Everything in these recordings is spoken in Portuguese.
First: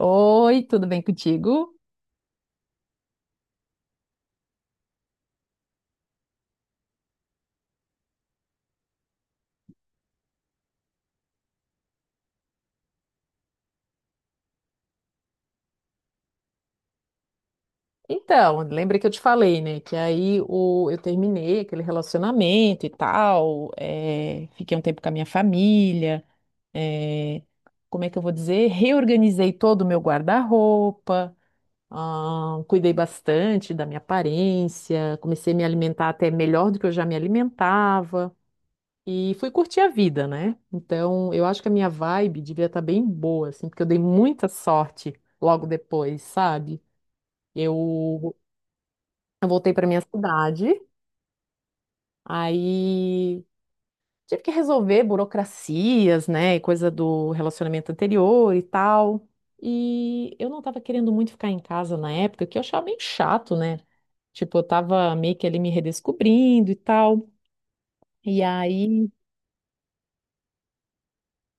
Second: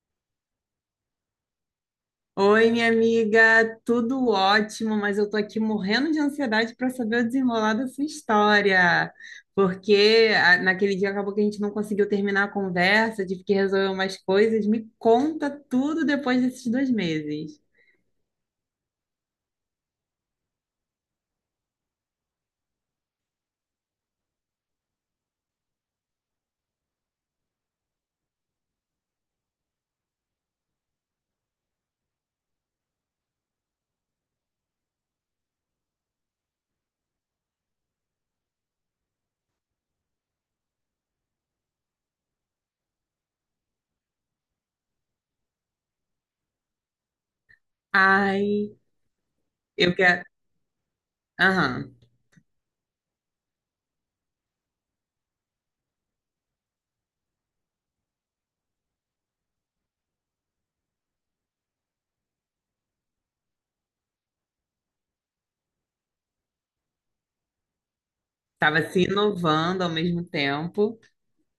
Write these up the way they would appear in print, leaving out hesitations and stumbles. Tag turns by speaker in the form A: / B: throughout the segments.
A: Oi, tudo bem contigo?
B: Oi, minha amiga, tudo ótimo, mas eu tô aqui morrendo de ansiedade para saber o desenrolar da sua história, porque naquele dia acabou que a gente não conseguiu terminar a conversa, tive que resolver umas coisas. Me conta tudo depois desses 2 meses.
A: Então, lembra que eu te falei, né? Que eu terminei aquele relacionamento e tal, fiquei um tempo com a minha família, é, como é que eu vou dizer? Reorganizei todo o meu guarda-roupa, ah, cuidei bastante da minha aparência, comecei a me alimentar até melhor do que eu já me alimentava e fui curtir a vida, né? Então, eu acho que a minha vibe devia estar bem boa, assim, porque eu dei muita sorte logo depois, sabe? Eu,
B: Ai,
A: eu voltei para
B: eu
A: minha
B: quero.
A: cidade,
B: Aham,
A: aí tive que resolver burocracias, né, e coisa do relacionamento anterior e tal. E eu não estava querendo muito ficar em casa na época, que eu achava meio chato, né? Tipo, eu tava meio que ali me redescobrindo e tal. E
B: tava se
A: aí,
B: inovando ao mesmo tempo.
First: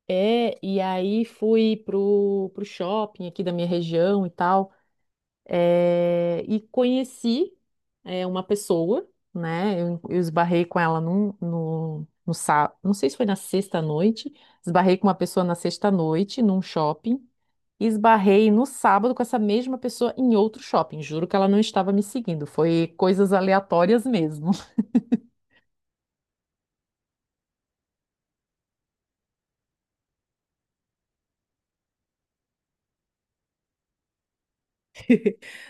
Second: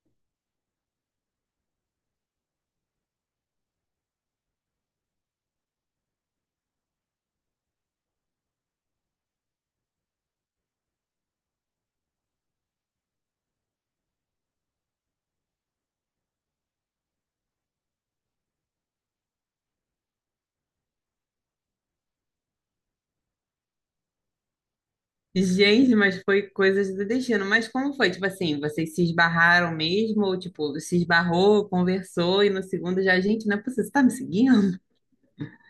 A: e aí fui pro shopping aqui da minha região e tal. E conheci uma pessoa, né? Eu esbarrei com ela no sábado, não sei se foi na sexta noite, esbarrei com uma pessoa na sexta noite num shopping e esbarrei no sábado com essa mesma pessoa em outro shopping. Juro que ela não estava me seguindo, foi coisas aleatórias mesmo.
B: Gente, mas foi coisas do destino. Mas como foi? Tipo assim, vocês se esbarraram mesmo? Ou tipo, se esbarrou, conversou e no segundo já, gente, não é possível, você tá me seguindo?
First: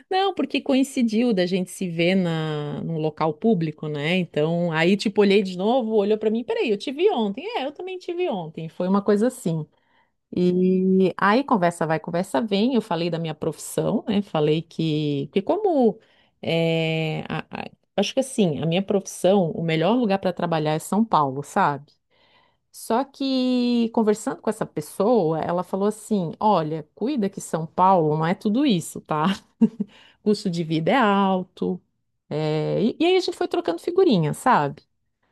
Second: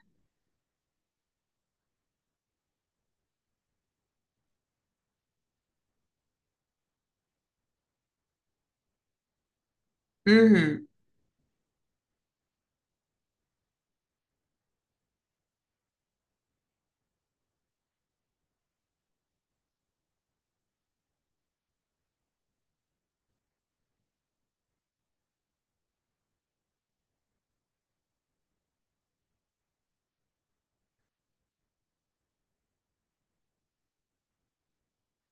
A: Não, porque coincidiu da gente se ver num local público, né? Então, aí, tipo, olhei de novo, olhou pra mim, peraí, eu te vi ontem. É, eu também te vi ontem. Foi uma coisa assim.
B: Uhum,
A: E aí conversa vai, conversa vem. Eu falei da minha profissão, né? Falei que como é, a- a- acho que assim, a minha profissão, o melhor lugar para trabalhar é São Paulo, sabe? Só que conversando com essa pessoa, ela falou assim: olha, cuida que São Paulo não é tudo isso, tá? Custo de vida é alto. E aí a gente foi trocando figurinha, sabe?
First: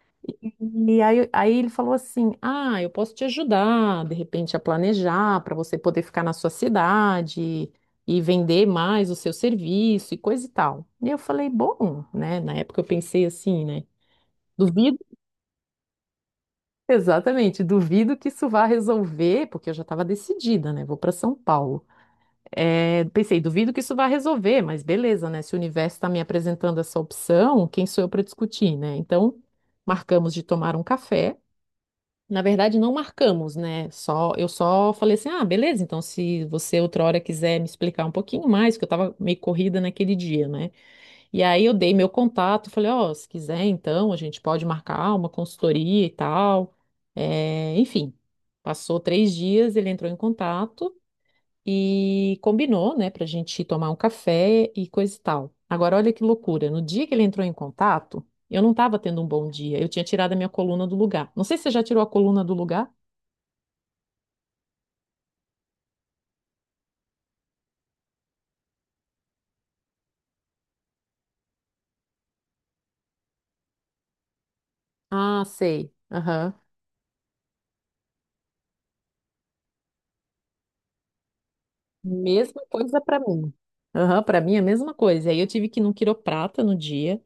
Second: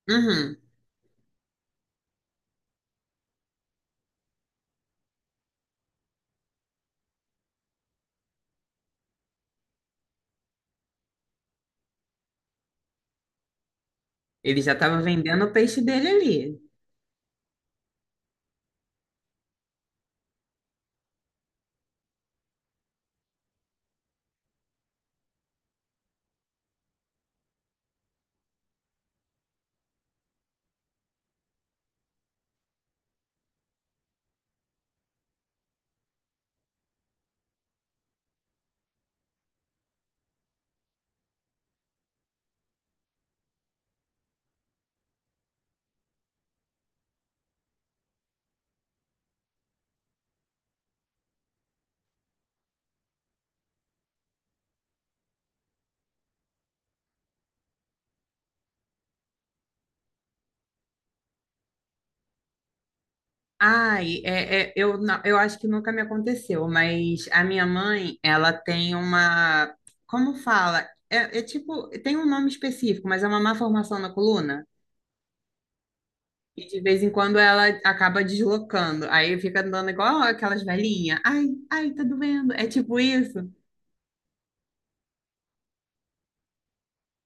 B: uhum.
A: E aí, ele falou assim: ah, eu posso te ajudar, de repente, a planejar para você poder ficar na sua cidade e vender mais o seu serviço e coisa e tal. E eu falei: bom, né? Na época eu pensei assim, né?
B: Ele já
A: Duvido,
B: estava vendendo o peixe dele ali.
A: exatamente, duvido que isso vá resolver, porque eu já estava decidida, né? Vou para São Paulo. É, pensei: duvido que isso vá resolver, mas beleza, né? Se o universo está me apresentando essa opção, quem sou eu para discutir, né? Então, marcamos de tomar um café. Na verdade, não marcamos, né? Só, eu só falei assim: ah, beleza, então se você outra hora quiser me explicar um pouquinho mais, porque eu tava meio corrida naquele dia, né? E aí eu dei meu contato, falei: ó, se quiser, então a gente pode marcar uma consultoria e tal. É, enfim, passou 3 dias, ele entrou em contato e combinou, né, pra gente tomar um café e coisa e tal. Agora, olha que loucura: no dia que ele entrou em contato, eu não tava tendo um bom dia, eu tinha tirado a minha coluna do lugar. Não sei se você já tirou a coluna do lugar.
B: Ai, é, é, eu acho que nunca me aconteceu, mas a minha mãe, ela tem uma. Como fala? É, é tipo, tem um nome específico, mas é uma má formação na coluna.
A: Ah, sei. Aham.
B: E de vez em quando ela acaba deslocando. Aí fica andando igual aquelas velhinhas. Ai, ai, tá doendo.
A: Mesma
B: É tipo
A: coisa para
B: isso.
A: mim. Aham, para mim é a mesma coisa. E aí eu tive que ir num quiroprata no dia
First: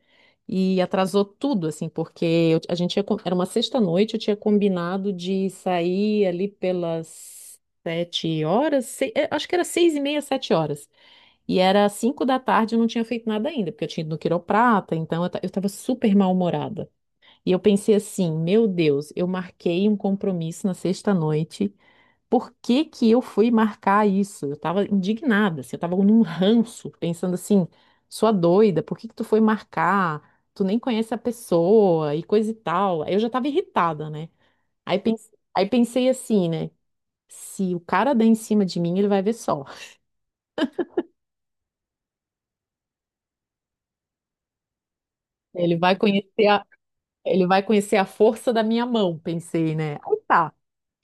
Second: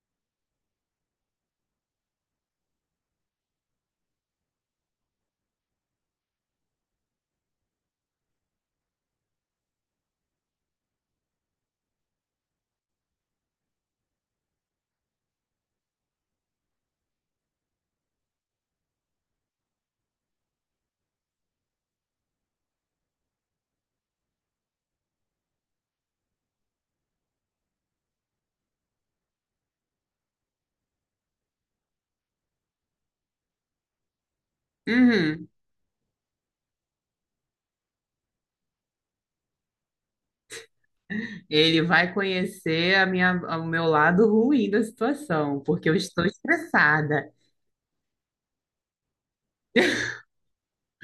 A: e atrasou tudo, assim, porque a gente tinha, era uma sexta-noite, eu tinha combinado de sair ali pelas 7 horas, acho que era 6:30, 7 horas. E era 5 da tarde, eu não tinha feito nada ainda, porque eu tinha ido no quiroprata, então eu estava super mal-humorada. E eu pensei assim, meu Deus, eu marquei um compromisso na sexta-noite. Por que que eu fui marcar isso? Eu tava indignada, assim, eu tava num ranço, pensando assim, sua doida, por que que tu foi marcar? Tu nem conhece a pessoa e coisa e tal. Aí eu já tava irritada, né?
B: Uhum.
A: Aí pensei assim, né? Se o cara der em cima de mim, ele vai ver só.
B: Ele vai conhecer a minha, o meu lado ruim da situação,
A: Ele
B: porque
A: vai
B: eu estou
A: conhecer
B: estressada.
A: Ele vai conhecer a força da minha mão, pensei, né? Aí tá.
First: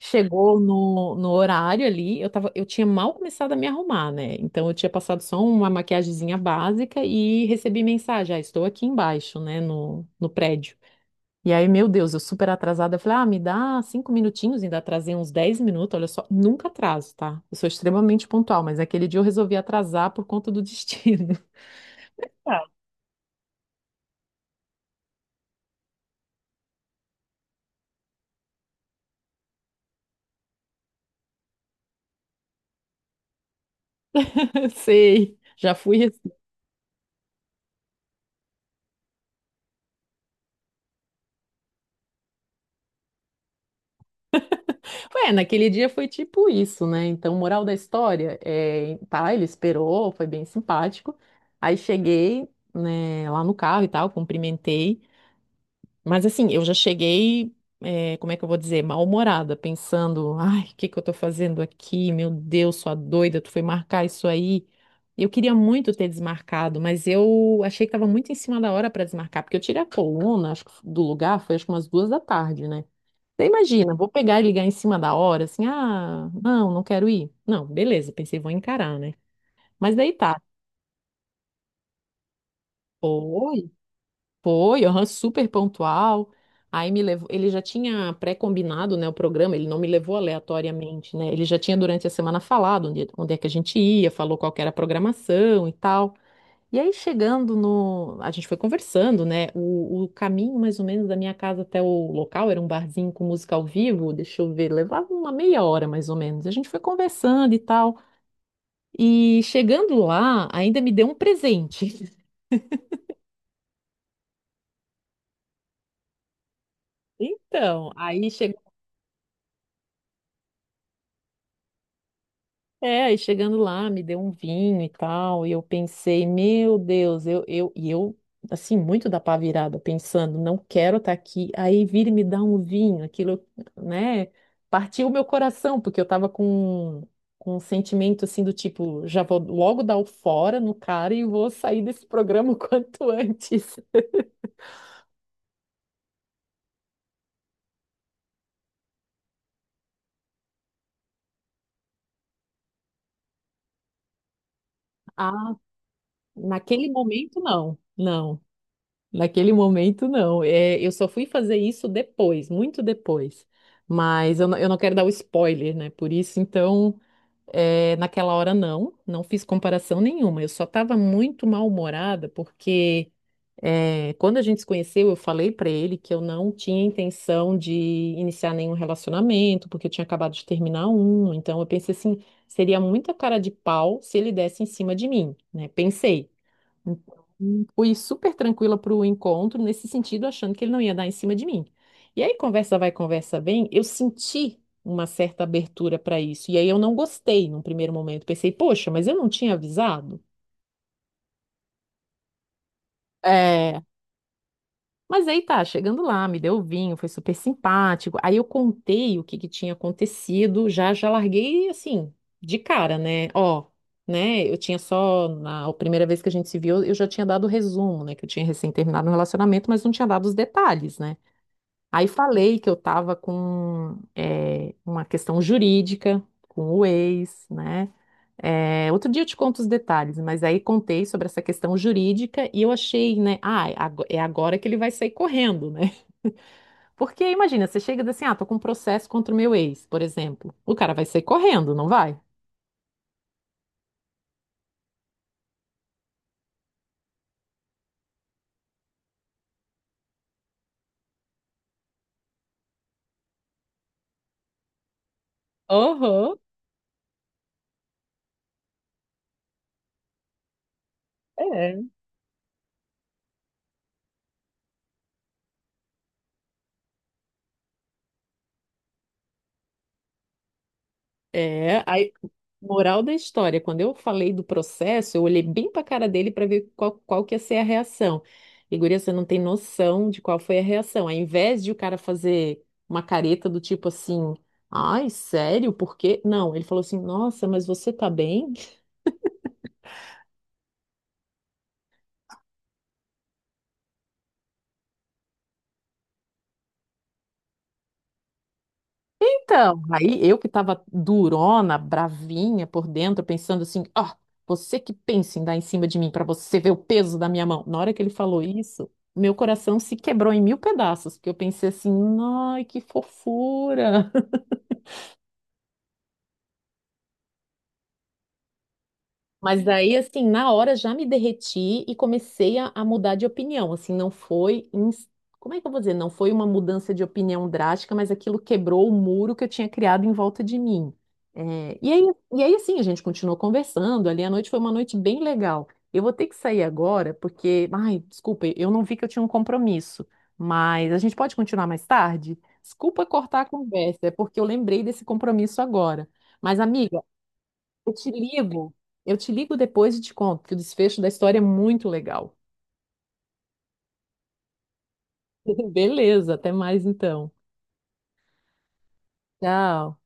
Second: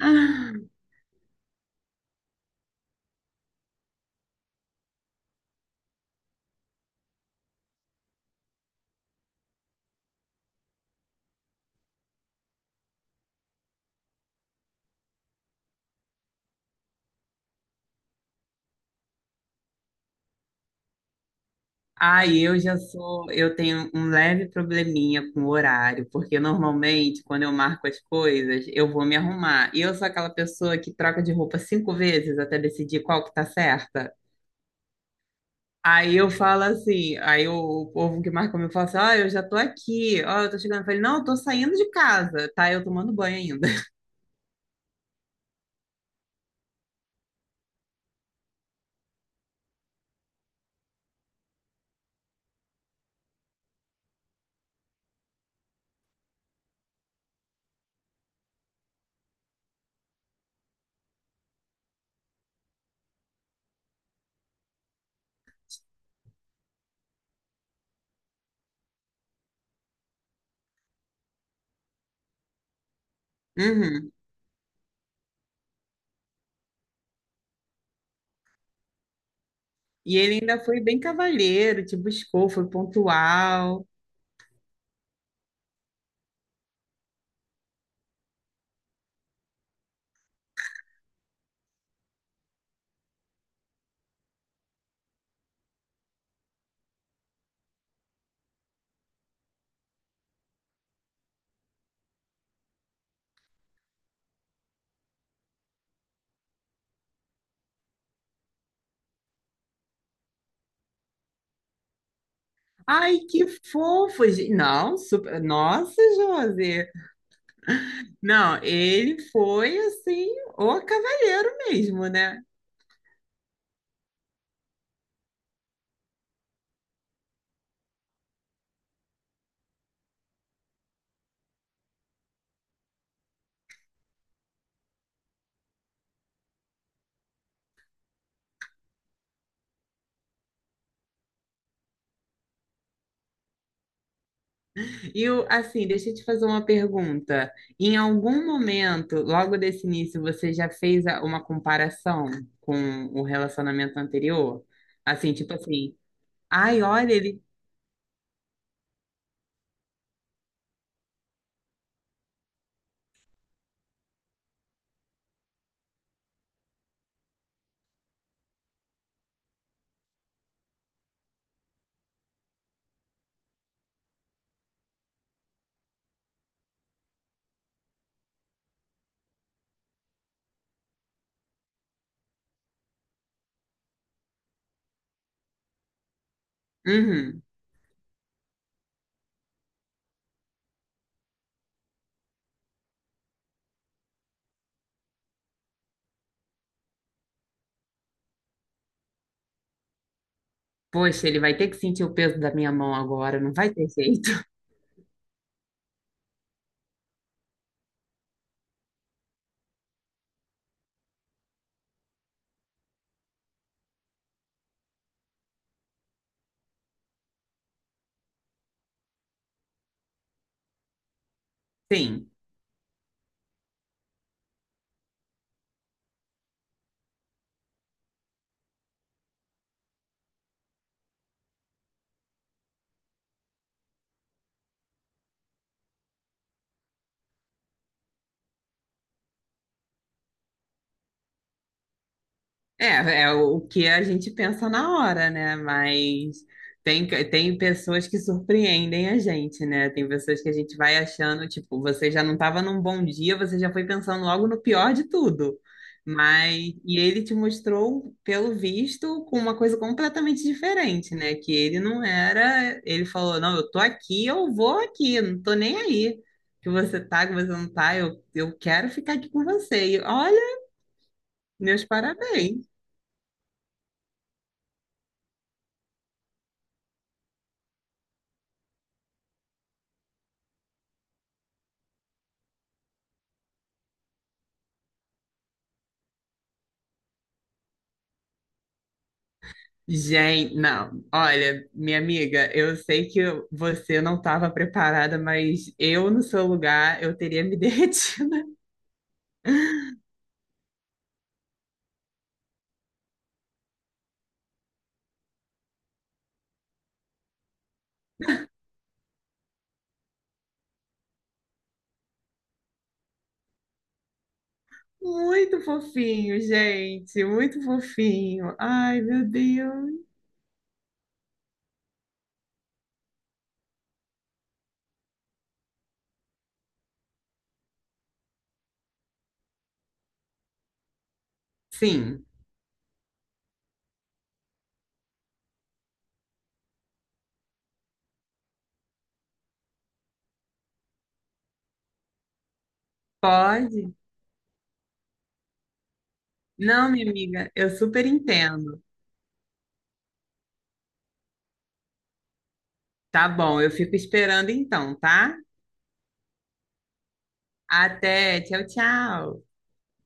B: Ah,
A: no horário ali, eu tava, eu tinha mal começado a me arrumar, né? Então eu tinha passado só uma maquiagemzinha básica e recebi mensagem: ah, estou aqui embaixo, né, no prédio. E aí, meu Deus, eu super atrasada, eu falei: ah, me dá 5 minutinhos. Ainda atrasei uns 10 minutos, olha só, nunca atraso, tá? Eu sou extremamente pontual, mas aquele dia eu resolvi atrasar por conta do destino.
B: ai, eu já sou, eu tenho um leve probleminha com o horário, porque normalmente quando eu marco as coisas, eu vou me arrumar. E eu sou aquela pessoa que troca de roupa 5 vezes até decidir qual que tá certa.
A: Sei, já fui.
B: Aí eu falo assim, o povo que marca comigo fala assim: ó, eu já tô aqui, ó, eu tô chegando. Eu falei: não, eu tô saindo de casa, tá? Eu tomando banho ainda.
A: É, naquele dia foi tipo isso, né? Então, moral da história, tá, ele esperou, foi bem simpático. Aí cheguei, né, lá no carro e tal, cumprimentei. Mas assim, eu já cheguei, como é que eu vou dizer, mal-humorada, pensando: ai, o que que eu tô fazendo aqui? Meu Deus, sua doida, tu foi marcar isso aí. Eu queria muito ter desmarcado, mas eu achei que tava muito em cima da hora para desmarcar, porque eu tirei a coluna, acho que do lugar, foi acho que umas 2 da tarde, né? Você imagina, vou
B: Uhum.
A: pegar e ligar em cima da hora, assim: ah, não, não quero ir. Não, beleza, pensei, vou encarar, né? Mas daí
B: E ele
A: tá,
B: ainda foi bem cavalheiro, te buscou, foi
A: foi,
B: pontual.
A: foi, aham, super pontual. Aí me levou, ele já tinha pré-combinado, né, o programa. Ele não me levou aleatoriamente, né? Ele já tinha durante a semana falado onde é que a gente ia, falou qual que era a programação e tal. E aí, chegando no. A gente foi conversando, né? O caminho, mais ou menos, da minha casa até o local era um barzinho com música ao vivo. Deixa eu ver, levava uma meia hora, mais ou menos. A gente foi conversando e tal. E chegando lá, ainda me deu um presente.
B: Ai, que fofo! Não, super. Nossa, José!
A: Então, aí
B: Não,
A: chegou
B: ele foi assim, o cavalheiro mesmo, né?
A: É, aí chegando lá, me deu um vinho e tal, e eu pensei, meu Deus, assim, muito da pá virada, pensando: não quero estar aqui, aí vir e me dar um vinho, aquilo, né, partiu o meu coração, porque eu tava com um sentimento, assim, do tipo: já vou logo dar o fora no cara e vou sair desse programa o quanto antes.
B: E assim, deixa eu te fazer uma pergunta. Em algum momento, logo desse início, você já fez uma comparação com o relacionamento anterior? Assim, tipo
A: Ah,
B: assim, ai,
A: naquele
B: olha,
A: momento,
B: ele.
A: não, não. Naquele momento, não. É, eu só fui fazer isso depois, muito depois. Mas eu não quero dar o spoiler, né? Por isso, então, naquela hora, não. Não fiz comparação nenhuma. Eu só estava muito mal-humorada, porque quando a gente se conheceu, eu falei para ele que eu não tinha intenção de iniciar nenhum relacionamento, porque eu tinha acabado de terminar um. Então, eu pensei assim: seria muita cara de pau se ele desse em cima de mim, né? Pensei. Então,
B: Uhum.
A: fui super tranquila para o encontro, nesse sentido, achando que ele não ia dar em cima de mim. E aí, conversa vai, conversa vem, eu senti uma certa abertura para isso. E aí, eu não gostei num primeiro momento. Pensei: poxa, mas eu não tinha avisado?
B: Poxa, ele vai ter que sentir o peso da minha mão agora, não vai
A: É.
B: ter jeito.
A: Mas aí tá, chegando lá, me deu o vinho, foi super simpático. Aí eu contei o que que tinha acontecido, já já larguei assim, de cara, né? Ó, né? Eu tinha só na a primeira vez que a gente se viu, eu já tinha dado o resumo, né, que eu tinha recém terminado um relacionamento, mas não tinha dado os detalhes, né? Aí
B: Sim.
A: falei que eu tava com uma questão jurídica com o ex, né? É, outro dia eu te conto os detalhes, mas aí contei sobre essa questão jurídica e eu achei, né? Ah, é agora que ele vai sair correndo, né? Porque imagina, você chega e diz assim: ah, tô com um processo contra o meu ex, por exemplo. O cara vai sair correndo, não vai?
B: É, é o que a gente pensa na hora, né? Mas tem, tem pessoas que surpreendem a gente, né? Tem pessoas que a gente vai achando, tipo, você já não estava num bom dia, você já foi pensando logo no pior de tudo.
A: Uhum.
B: Mas, e ele te mostrou, pelo visto, com uma coisa completamente diferente, né? Que ele
A: É.
B: não era, ele falou, não, eu tô aqui, eu vou aqui, eu não tô nem aí. Que você tá, que você não tá, eu quero ficar aqui com você. E olha,
A: É,
B: meus
A: aí,
B: parabéns.
A: moral da história, quando eu falei do processo, eu olhei bem pra cara dele para ver qual que ia ser a reação. E, guria, você não tem noção de qual foi a reação. Ao invés de o cara fazer uma careta do tipo assim: ai, sério, por quê? Não, ele falou assim: nossa, mas você tá bem?
B: Gente, não, olha, minha amiga, eu sei que você não estava preparada, mas eu no seu lugar, eu teria me derretido.
A: Então, aí eu que estava durona, bravinha por dentro, pensando assim: ó, você que pensa em dar em cima de mim, para você ver o peso da minha mão. Na hora que ele falou isso, meu coração se quebrou em mil pedaços, porque eu pensei assim: ai, que fofura.
B: Muito fofinho, gente, muito fofinho. Ai, meu
A: Mas
B: Deus.
A: daí, assim, na hora já me derreti e comecei a mudar de opinião. Assim, não foi. Como é que eu vou dizer? Não foi uma mudança de opinião drástica, mas aquilo quebrou o muro que eu tinha criado em volta de mim. É, e aí,
B: Sim,
A: assim, a gente continuou conversando ali. A noite foi uma noite bem legal. Eu vou ter que sair agora, porque. Ai, desculpa, eu não vi que eu tinha um compromisso. Mas a gente pode continuar mais tarde? Desculpa cortar a
B: pode?
A: conversa, é porque eu lembrei desse compromisso agora. Mas,
B: Não,
A: amiga.
B: minha amiga, eu
A: Eu
B: super
A: te ligo.
B: entendo.
A: Eu te ligo depois e te conto, que o desfecho da história é muito legal.
B: Tá bom, eu fico esperando então, tá?
A: Beleza, até mais então.
B: Até, tchau, tchau.
A: Tchau.